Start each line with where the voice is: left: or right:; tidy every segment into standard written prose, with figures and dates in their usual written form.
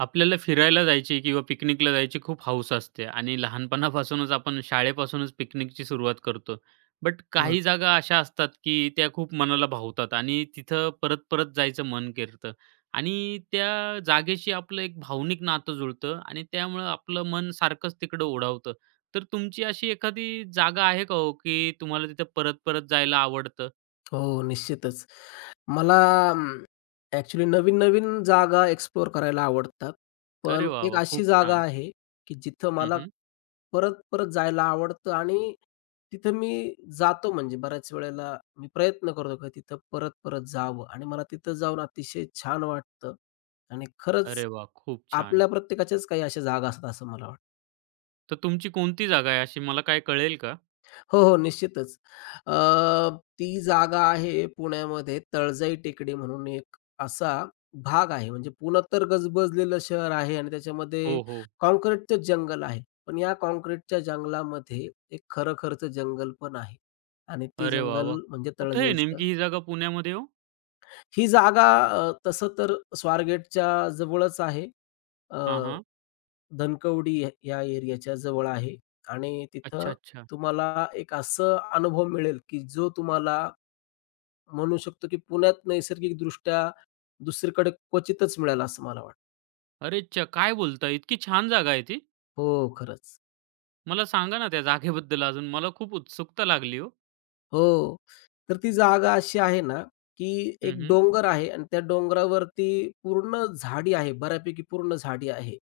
right: आपल्याला फिरायला जायची किंवा पिकनिकला जायची खूप हौस असते आणि लहानपणापासूनच आपण शाळेपासूनच पिकनिकची सुरुवात करतो. बट
left: बरं.
right: काही जागा अशा असतात, की त्या खूप मनाला भावतात आणि तिथं परत-परत जायचं मन करतं आणि त्या जागेशी आपलं एक भावनिक नातं जुळतं आणि त्यामुळं आपलं मन सारखंच तिकडं ओढावतं. तर तुमची अशी एखादी जागा आहे का हो, की तुम्हाला तिथं परत-परत जायला आवडतं?
left: हो, निश्चितच. मला अं, ॲक्चुअली नवीन-नवीन जागा एक्सप्लोअर करायला आवडतात.
right: अरे
left: पण
right: वाह,
left: एक
right: वाह!
left: अशी
right: खूप
left: जागा
right: छान.
left: आहे, की जिथं
right: हं,
left: मला
right: हं.
left: परत-परत जायला आवडतं आणि तिथं मी जातो म्हणजे बऱ्याच वेळेला मी प्रयत्न करतो की तिथं परत-परत जावं आणि मला तिथं जाऊन अतिशय छान वाटतं आणि खरंच
right: अरे वाह! खूप छान.
left: आपल्या प्रत्येकाच्याच काही अशा जागा असतात असं मला वाटतं.
right: तर तुमची कोणती जागा आहे अशी मला काय कळेल का?
left: हो, हो. निश्चितच. ती जागा आहे पुण्यामध्ये तळजाई टेकडी म्हणून एक असा भाग आहे. म्हणजे पुणं तर गजबजलेलं शहर आहे आणि त्याच्यामध्ये
right: हो, हो.
left: काँक्रीटचं जंगल आहे. पण या काँक्रीटच्या जंगलामध्ये एक खरं-खरंचं जंगल पण आहे आणि ते
right: अरे वाह, वाह!
left: जंगल म्हणजे
right: कुठे आहे
left: तळजाईचं.
right: नेमकी ही जागा पुण्यामध्ये हो?
left: ही जागा तसं तर स्वारगेटच्या जवळच आहे.
right: हां, हां.
left: धनकवडी या या एरियाच्या जवळ आहे आणि
right: अच्छा,
left: तिथं
right: अच्छा.
left: तुम्हाला एक असं अनुभव मिळेल, की जो तुम्हाला म्हणू शकतो, की पुण्यात नैसर्गिकदृष्ट्या दुसरीकडे क्वचितच मिळेल असं मला वाटतं.
right: अरेच्चा! काय बोलता? इतकी छान जागा आहे ती?
left: हो, खरंच.
right: मला सांगा ना त्या जागेबद्दल अजून. मला खूप उत्सुकता लागली हो.
left: हो. तर ती जागा अशी आहे ना, की
right: हं,
left: एक
right: हं.
left: डोंगर आहे आणि त्या डोंगरावरती पूर्ण झाडी आहे, बऱ्यापैकी पूर्ण झाडी आहे.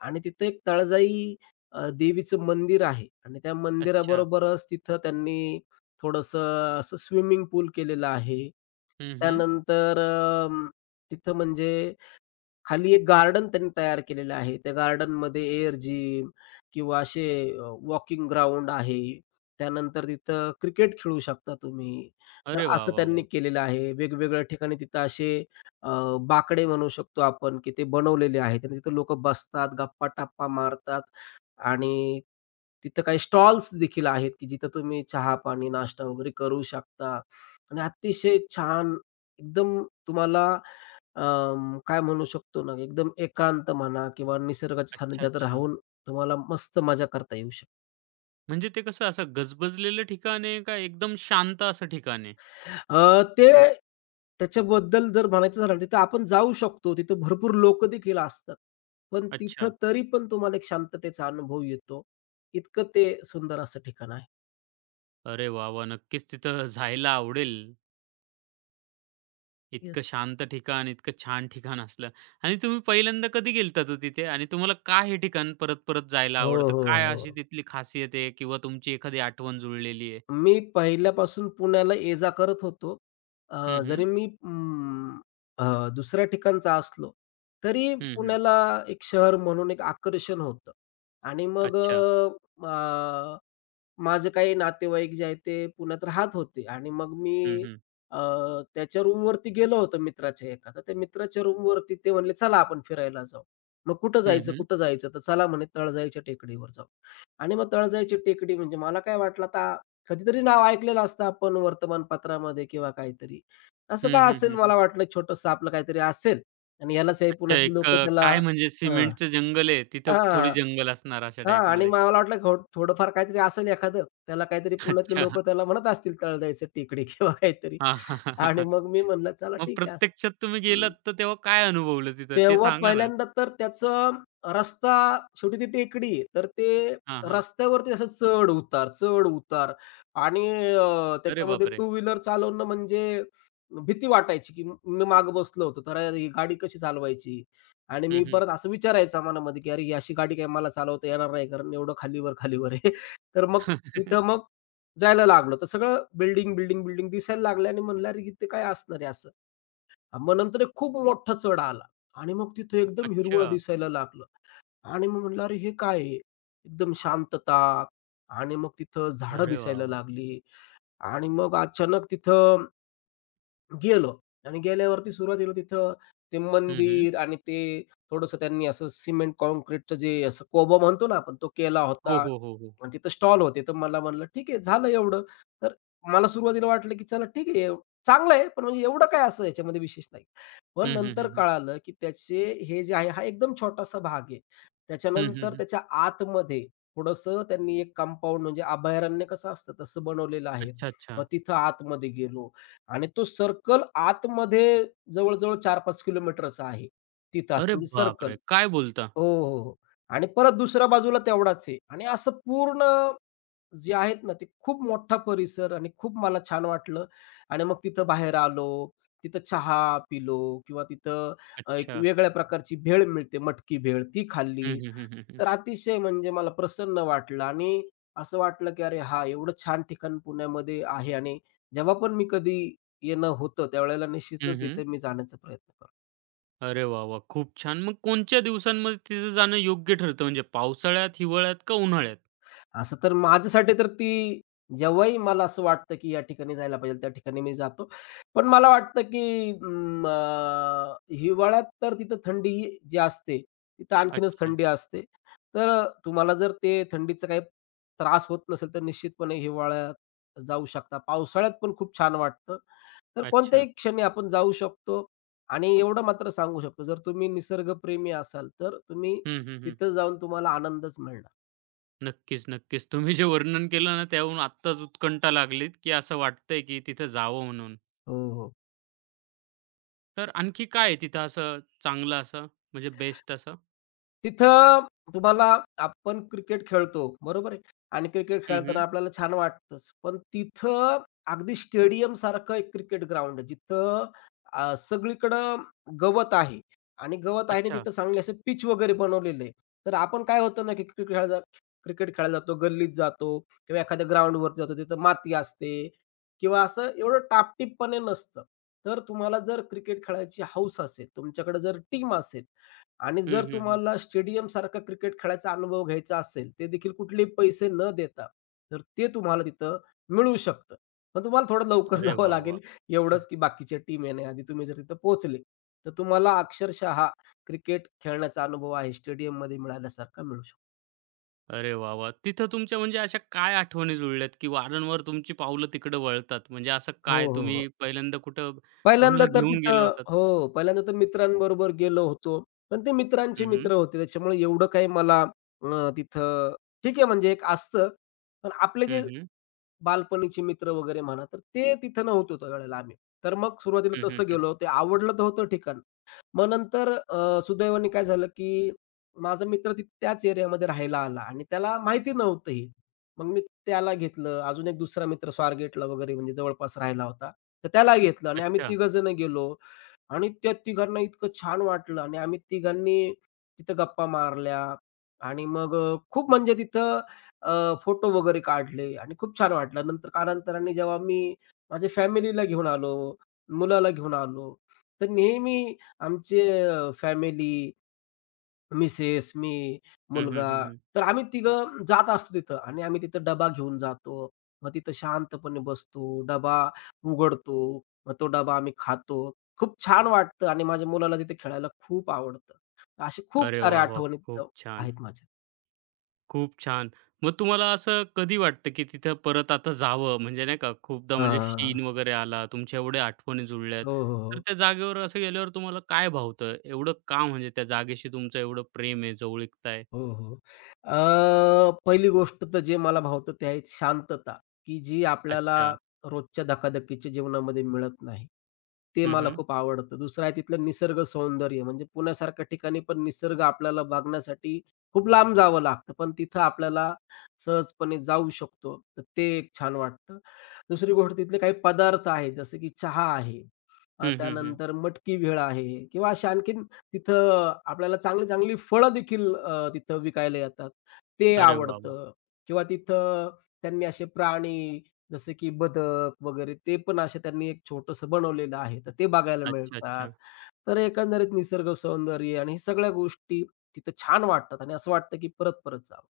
left: आणि तिथं एक तळजाई देवीचं मंदिर आहे आणि त्या
right: अच्छा.
left: मंदिराबरोबरच तिथं त्यांनी थोडंसं असं स्विमिंग पूल केलेलं आहे.
right: हं, हं.
left: त्यानंतर तिथं म्हणजे खाली एक गार्डन त्यांनी तयार केलेलं आहे. त्या गार्डनमध्ये एअर जिम किंवा असे वॉकिंग ग्राउंड आहे. त्यानंतर तिथं क्रिकेट खेळू शकता तुम्ही. तर
right: अरे वाह,
left: असं
right: वाह,
left: त्यांनी
right: वाह!
left: केलेलं आहे. वेगवेगळ्या ठिकाणी तिथं असे अ, बाकडे म्हणू शकतो आपण, की ते बनवलेले आहेत आणि तिथं लोकं बसतात, गप्पा-टप्पा मारतात आणि तिथं काही स्टॉल्स देखील आहेत, की जिथं तुम्ही चहा-पाणी, नाश्ता वगैरे करू शकता आणि अतिशय छान एकदम तुम्हाला काय म्हणू शकतो ना, एकदम एकांत म्हणा किंवा निसर्गाच्या
right: अच्छा,
left: सानिध्यात
right: अच्छा.
left: राहून तुम्हाला मस्त मजा करता येऊ शकते.
right: म्हणजे ते कसं असं गजबजलेलं ठिकाण आहे का एकदम शांत असं ठिकाण आहे?
left: ते त्याच्याबद्दल जर म्हणायचं झालं, तिथं आपण जाऊ शकतो. तिथं भरपूर लोकदेखील असतात. पण तिथं
right: अच्छा.
left: तरी पण तुम्हाला एक शांततेचा अनुभव येतो. इतकं ते सुंदर असं ठिकाण आहे.
right: अरे वाह, वाह! नक्कीच तिथं जायला आवडेल.
left: येस.
right: इतकं शांत ठिकाण, इतकं छान ठिकाण असलं आणि तुम्ही पहिल्यांदा कधी गेलतात हो तिथे? आणि तुम्हाला का हे ठिकाण परत-परत जायला
left: हो,
right: आवडतं?
left: हो,
right: काय अशी
left: हो.
right: तिथली खासियत आहे किंवा तुमची एखादी आठवण जुळलेली आहे?
left: मी पहिल्यापासून पुण्याला ये-जा करत होतो. अ,
right: हं,
left: जरी
right: हं.
left: मी अं, अ, दुसऱ्या ठिकाणचा असलो, तरी
right: हं, हं.
left: पुण्याला एक शहर म्हणून एक आकर्षण होतं आणि मग
right: अच्छा.
left: अ, अ, माझे काही नातेवाईक जे आहेत ते पुण्यात राहत होते आणि मग
right: हं,
left: मी
right: हं.
left: अ, त्याच्या रूमवरती गेलो होतो मित्राच्या एका. तर त्या मित्राच्या रूमवरती ते म्हणले, "चला आपण फिरायला जाऊ." मग "कुठं
right: हं,
left: जायचं,
right: हं.
left: कुठं जायचं?" तर "चला" म्हणे, "तळजाईच्या टेकडीवर जाऊ." आणि मग तळजाईची टेकडी म्हणजे मला काय वाटलं आता कधीतरी नाव ऐकलेलं असतं आपण वर्तमानपत्रामध्ये किंवा काहीतरी. असं
right: हं,
left: का
right: हं,
left: असेल
right: हं,
left: मला वाटलं छोटंसं आपलं काहीतरी असेल आणि ह्यालाच हे
right: अच्छा
left: पुण्यातली
right: एक
left: लोकं त्याला
right: काय म्हणजे
left: हां.
right: सिमेंटचं जंगल आहे, तिथं थोडी
left: हां,
right: जंगल असणार अशा
left: हां आणि
right: टाईपमध्ये.
left: मला वाटलं थोडंफार काहीतरी असेल एखादं. त्याला काहीतरी पुण्यातली
right: अच्छा.
left: लोकं त्याला म्हणत असतील तळजाईचं टेकडी किंवा काहीतरी
right: हां, हां, हां, हां,
left: आणि
right: हां.
left: मग मी म्हणलं चला
right: मग
left: ठीक आहे असं.
right: प्रत्यक्षात तुम्ही गेलात तर तेव्हा काय अनुभवलं तिथं ते
left: तेव्हा
right: सांगा ना?
left: पहिल्यांदा तर त्याचं रस्ता शेवटी ती टेकडी आहे. तर ते
right: हां, हां.
left: रस्त्यावरती असं चढ-उतार, चढ-उतार आणि
right: अरे
left: त्याच्यामध्ये
right: बापरे!
left: टू व्हीलर चालवणं म्हणजे भीती वाटायची, की मी माग बसलो होतो, तर अरे, ही गाडी कशी चालवायची? आणि
right: हं,
left: मी
right: हं.
left: परत असं विचारायचा मनामध्ये, की अरे, ही अशी गाडी काय मला चालवता येणार नाही, कारण एवढं खालीवर, खालीवर आहे. तर मग तिथं मग जायला लागलो. तर सगळं बिल्डिंग, बिल्डिंग, बिल्डिंग दिसायला लागलं आणि म्हणलं, "अरे, इथे काय असणार आहे असं?" मग नंतर एक खूप मोठा चढ आला आणि मग तिथं एकदम हिरवळ
right: अच्छा.
left: दिसायला लागलं आणि मग म्हणलं अरे हे काय आहे? एकदम शांतता आणि मग तिथं झाडं
right: अरे वाह,
left: दिसायला
right: वाह!
left: लागली आणि मग अचानक तिथं गेलो आणि गेल्यावरती सुरुवातीला तिथं ते
right: हं, हं.
left: मंदिर आणि ते थोडंसं त्यांनी असं सिमेंट काँक्रीटचं जे असं कोबा म्हणतो ना आपण तो केला होता
right: हो, हो, हो, हो.
left: आणि तिथं स्टॉल होते. तर मला म्हणलं, "ठीक आहे, झालं एवढं." तर मला सुरुवातीला वाटलं, की चला ठीक आहे, चांगलं आहे, पण म्हणजे एवढं काय असं याच्यामध्ये विशेष नाही. पण
right: हं, हं, हं,
left: नंतर
right: हं.
left: कळालं, की त्याचे हे जे आहे हा एकदम छोटासा भाग आहे.
right: हं, हं,
left: त्याच्यानंतर
right: हं.
left: त्याच्या आतमध्ये थोडंसं त्यांनी एक कंपाउंड म्हणजे अभयारण्य कसं असतं तसं बनवलेलं आहे.
right: अच्छा, अच्छा.
left: मग तिथं आतमध्ये गेलो. आणि तो सर्कल आतमध्ये जवळ-जवळ 4-5 किलोमीटरचा आहे. तिथं असं
right: अरे
left: म्हणजे सर्कल.
right: बापरे! काय बोलता?
left: हो, हो, हो. आणि परत दुसऱ्या बाजूला तेवढाच आहे. आणि असं पूर्ण जे आहेत ना, ते खूप मोठा परिसर आणि खूप मला छान वाटलं. आणि मग तिथं बाहेर आलो, तिथं चहा पिलो किंवा तिथं एक
right: अच्छा.
left: वेगळ्या प्रकारची भेळ मिळते, मटकी भेळ ती खाल्ली.
right: हं, हं, हं, हं, हं.
left: तर अतिशय म्हणजे मला प्रसन्न वाटलं आणि असं वाटलं की अरे हां, एवढं छान ठिकाण पुण्यामध्ये आहे आणि जेव्हा पण मी कधी येणं होतं त्यावेळेला
right: हं,
left: निश्चितच
right: हं.
left: तिथे मी जाण्याचा प्रयत्न करतो.
right: अरे वाह, वाह! खूप छान. मग कोणत्या दिवसांमध्ये तिथं जाणं योग्य ठरतं? म्हणजे पावसाळ्यात, हिवाळ्यात का उन्हाळ्यात?
left: असं तर माझ्यासाठी तर ती जेव्हाही मला असं वाटतं, की या ठिकाणी जायला पाहिजे, त्या ठिकाणी मी जातो. पण मला वाटतं, की हिवाळ्यात तर तिथं थंडी ही जी असते, तिथं आणखीनच
right: अच्छा,
left: थंडी असते. तर तुम्हाला जर ते थंडीचा काही त्रास होत नसेल, तर निश्चितपणे हिवाळ्यात जाऊ शकता. पावसाळ्यात पण खूप छान वाटतं. तर
right: अच्छा.
left: कोणत्याही क्षणी आपण जाऊ शकतो आणि एवढं मात्र सांगू शकतो, जर तुम्ही निसर्गप्रेमी असाल, तर तुम्ही
right: हं, हं, हं.
left: तिथं जाऊन तुम्हाला आनंदच मिळणार.
right: नक्कीच, नक्कीच. तुम्ही जे वर्णन केलं ना, त्याहून आत्ताच उत्कंठा लागलीत, की असं वाटतंय, की तिथं जावं म्हणून.
left: हो, हो.
right: तर आणखी काय आहे तिथं असं चांगलं असं म्हणजे बेस्ट असं?
left: तिथं तुम्हाला आपण क्रिकेट खेळतो, बरोबर आहे? आणि क्रिकेट
right: हं,
left: खेळताना
right: हं.
left: आपल्याला छान वाटतंच. पण तिथं अगदी स्टेडियमसारखं एक क्रिकेट ग्राउंड आहे, जिथं सगळीकडं गवत आहे आणि गवत आहे आणि
right: अच्छा.
left: तिथं चांगले असे पिच वगैरे बनवलेले आहे. तर आपण काय होतं ना, की क्रिकेट खेळायला जातो, गल्लीत जातो किंवा एखाद्या ग्राउंडवरती जातो, तिथं माती असते किंवा असं एवढं टापटीपपणे नसतं. तर तुम्हाला जर क्रिकेट खेळायची हौस असेल, तुमच्याकडे जर टीम असेल आणि
right: हं,
left: जर
right: हं, हं.
left: तुम्हाला स्टेडियम सारखा क्रिकेट खेळायचा अनुभव घ्यायचा असेल, ते देखील कुठलेही पैसे न देता, तर ते तुम्हाला तिथं मिळू शकतं. पण तुम्हाला थोडं लवकर
right: अरे
left: जावं
right: वाह, वाह!
left: लागेल एवढंच, की बाकीच्या टीम येण्याआधी तुम्ही जर तिथं पोहोचले, तर तुम्हाला अक्षरशः क्रिकेट खेळण्याचा अनुभव आहे स्टेडियममध्ये मिळाल्यासारखा मिळू शकतो.
right: अरे वाह, वाह! तिथं तुमच्या म्हणजे अशा काय आठवणी जुळल्यात, की वारंवार तुमची पावलं तिकडं वळतात? म्हणजे असं
left: हो,
right: काय
left: हो,
right: तुम्ही
left: हो.
right: पहिल्यांदा कुठं
left: पहिल्यांदा
right: कोणाला
left: तर
right: घेऊन गेला
left: तिथं
right: होतात?
left: हो, पहिल्यांदा तर मित्रांबरोबर गेलो होतो. पण ते मित्रांचे
right: हं, हं.
left: मित्र होते त्याच्यामुळे एवढं काही मला तिथं ठीक आहे म्हणजे एक असतं. पण आपले जे
right: हं, हं.
left: बालपणीचे मित्र वगैरे म्हणा, तर ते तिथं नव्हतो त्यावेळेला आम्ही. तर मग सुरुवातीला
right: हं,
left: तसं गेलो. ते आवडलं तर होतं ठिकाण. मग नंतर सुदैवाने काय झालं, की माझा मित्र त्याच एरियामध्ये राहायला आला आणि त्याला माहिती नव्हतं हे. मग मी त्याला घेतलं. अजून एक दुसरा मित्र स्वारगेटला वगैरे म्हणजे जवळपास राहायला होता. तर त्याला घेतलं आणि आम्ही
right: अच्छा.
left: तिघं जण गेलो. आणि त्या तिघांना इतकं छान वाटलं आणि आम्ही तिघांनी तिथं गप्पा मारल्या आणि मग खूप म्हणजे तिथं फोटो वगैरे काढले आणि खूप छान वाटलं. नंतर कालांतराने जेव्हा मी माझ्या फॅमिलीला घेऊन आलो, मुलाला घेऊन आलो, तर नेहमी आमचे फॅमिली मिसेस, मी,
right: हं, हं,
left: मुलगा
right: हं, हं.
left: तर आम्ही तिघं जात असतो तिथं आणि आम्ही तिथं डबा घेऊन जातो. मग तिथं शांतपणे बसतो, डबा उघडतो, मग तो डबा आम्ही खातो. खूप छान वाटतं आणि माझ्या मुलाला तिथे खेळायला खूप आवडतं. अशा खूप
right: अरे
left: सारे
right: वाह, वाह!
left: आठवणी
right: खूप
left: तिथं
right: छान,
left: आहेत माझ्या.
right: खूप छान. मग तुम्हाला असं कधी वाटतं, की तिथं परत आता जावं? म्हणजे नाही का खूपदा म्हणजे
left: हां,
right: शीण वगैरे आला, तुमच्या एवढ्या आठवणी जुळल्यात,
left: हो, हो,
right: तर
left: हो.
right: त्या जागेवर असं गेल्यावर तुम्हाला काय भावतं? एवढं का म्हणजे त्या जागेशी तुमचं एवढं प्रेम आहे, जवळीकता आहे?
left: हो, हो. पहिली गोष्ट तर जे मला भावतं ते आहे शांतता, की जी आपल्याला
right: अच्छा.
left: रोजच्या धकाधकीच्या जीवनामध्ये मिळत नाही. ते मला
right: हं,
left: खूप आवडतं. दुसरं आहे तिथलं निसर्ग सौंदर्य म्हणजे पुण्यासारख्या ठिकाणी पण निसर्ग आपल्याला बघण्यासाठी खूप लांब जावं लागतं, पण तिथं आपल्याला सहजपणे जाऊ शकतो. तर ते एक छान वाटतं. दुसरी गोष्ट तिथले काही पदार्थ आहेत जसं की चहा आहे.
right: हं, हं, हं.
left: त्यानंतर मटकी भेळ आहे किंवा अशा आणखीन तिथं आपल्याला चांगली, चांगली फळं देखील तिथं विकायला येतात. ते
right: अरे वाह, वाह!
left: आवडतं किंवा तिथं त्यांनी असे प्राणी जसे की बदक वगैरे ते पण असे त्यांनी एक छोटंसं बनवलेलं आहे. तर ते बघायला
right: अच्छा,
left: मिळतात.
right: अच्छा.
left: तर एकंदरीत निसर्ग सौंदर्य आणि हे सगळ्या गोष्टी तिथं छान वाटतात आणि असं वाटतं की परत-परत जावं.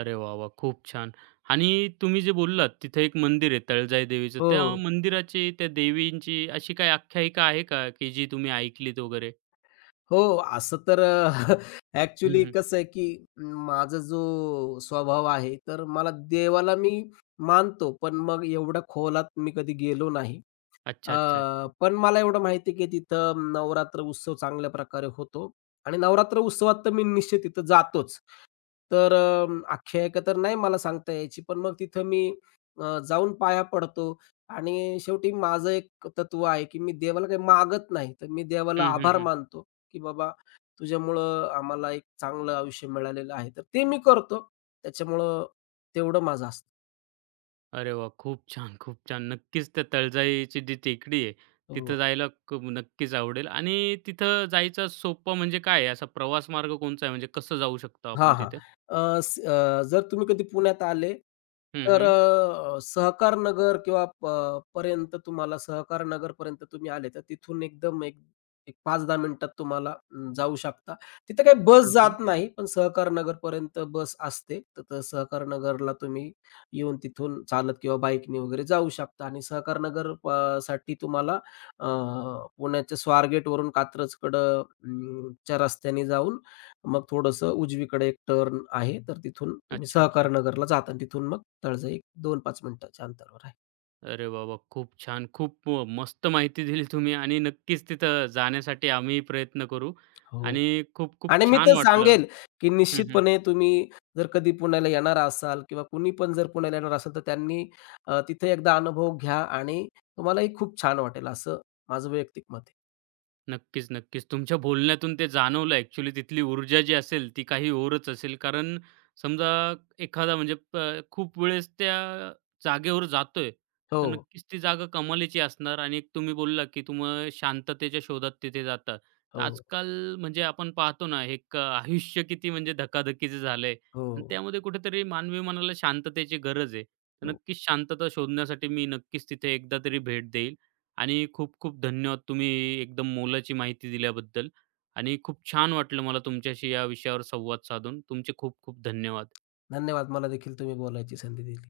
right: अरे वाह, वाह! खूप छान. आणि तुम्ही जे बोललात तिथे एक मंदिर आहे तळजाई देवीचं. त्या
left: हो.
right: मंदिराची, त्या देवींची अशी काही आख्यायिका आहे का, की जी तुम्ही ऐकलीत वगैरे?
left: हो, असं तर
right: हं,
left: ॲक्चुअली
right: हं.
left: कसं आहे, की माझा जो स्वभाव आहे, तर मला देवाला मी मानतो, पण मग एवढ्या खोलात मी कधी गेलो नाही. अ,
right: अच्छा, अच्छा, अच्छा.
left: पण मला एवढं माहिती आहे, की तिथं नवरात्र उत्सव चांगल्या प्रकारे होतो आणि नवरात्र उत्सवात तर मी निश्चित तिथं जातोच. तर आख्यायिका तर नाही मला सांगता यायची, पण मग तिथं मी जाऊन पाया पडतो आणि शेवटी माझं एक तत्व आहे, की मी देवाला काही मागत नाही. तर मी देवाला
right: हं, हं,
left: आभार
right: हं.
left: मानतो, की "बाबा, तुझ्यामुळं आम्हाला एक चांगलं आयुष्य मिळालेलं आहे." तर ते मी करतो. त्याच्यामुळं तेवढं माझं असतं.
right: अरे वाह! खूप छान, खूप छान. नक्कीच त्या तळजाईची जी टेकडी आहे, तिथं
left: हो.
right: जायला नक्कीच आवडेल. आणि तिथं जायचा सोपा म्हणजे काय आहे? असा प्रवास मार्ग कोणचा आहे? म्हणजे कसं जाऊ शकतो
left: हां,
right: आपण
left: हां.
right: तिथे?
left: जर तुम्ही कधी पुण्यात आले,
right: हं,
left: तर
right: हं.
left: सहकार नगर किंवा पर्यंत तुम्हाला सहकार नगरपर्यंत तुम्ही आले, तर तिथून एकदम एक एक 5-10 मिनिटात तुम्हाला जाऊ शकता. तिथं काही बस
right: हां, हां.
left: जात नाही, पण सहकार नगरपर्यंत बस असते. तर तर सहकार नगरला तुम्ही येऊन तिथून चालत किंवा बाईकने वगैरे जाऊ शकता आणि सहकार नगर साठी तुम्हाला अ, पुण्याच्या स्वारगेटवरून कात्रजकडं च्या रस्त्याने जाऊन मग थोडंसं उजवीकडे एक टर्न आहे, तर तिथून तुम्ही
right: अच्छा, अच्छा.
left: सहकारनगरला जाता आणि तिथून मग तळजाई एक दोन पाच मिनिटाच्या अंतरावर आहे.
right: अरे बाबा, वाह! खूप छान. खूप मस्त माहिती दिली तुम्ही आणि नक्कीच तिथं जाण्यासाठी आम्हीही प्रयत्न करू
left: हो.
right: आणि खूप खूप
left: आणि मी
right: छान
left: तर
right: वाटलं.
left: सांगेल, की
right: हं, हं.
left: निश्चितपणे तुम्ही जर कधी पुण्याला येणार असाल किंवा कुणी पण जर पुण्याला येणार असेल, तर त्यांनी तिथे एकदा अनुभव घ्या आणि तुम्हालाही खूप छान वाटेल, असं माझं वैयक्तिक मत आहे.
right: नक्कीच, नक्कीच. तुमच्या बोलण्यातून ते जाणवलं ॲक्चुअली तिथली ऊर्जा जी असेल, ती काही और असेल. कारण समजा एखादा म्हणजे खूप वेळेस त्या जागेवर जातोय,
left: हो,
right: तर नक्कीच ती जागा कमालीची असणार आणि एक तुम्ही बोलला, की तुम्ही शांततेच्या शोधात तिथे जाता. तर
left: हो,
right: आजकाल म्हणजे आपण पाहतो ना, एक आयुष्य किती म्हणजे धकाधकीचं झालंय आणि
left: हो,
right: त्यामध्ये कुठेतरी मानवी मनाला शांततेची गरज आहे. तर
left: हो.
right: नक्कीच शांतता शोधण्यासाठी मी नक्कीच तिथे एकदा तरी भेट देईल. आणि खूप-खूप धन्यवाद तुम्ही एकदम मोलाची माहिती दिल्याबद्दल आणि खूप छान वाटलं मला तुमच्याशी या विषयावर संवाद साधून. तुमचे खूप-खूप धन्यवाद.
left: धन्यवाद. मला देखील तुम्ही बोलायची संधी दिली.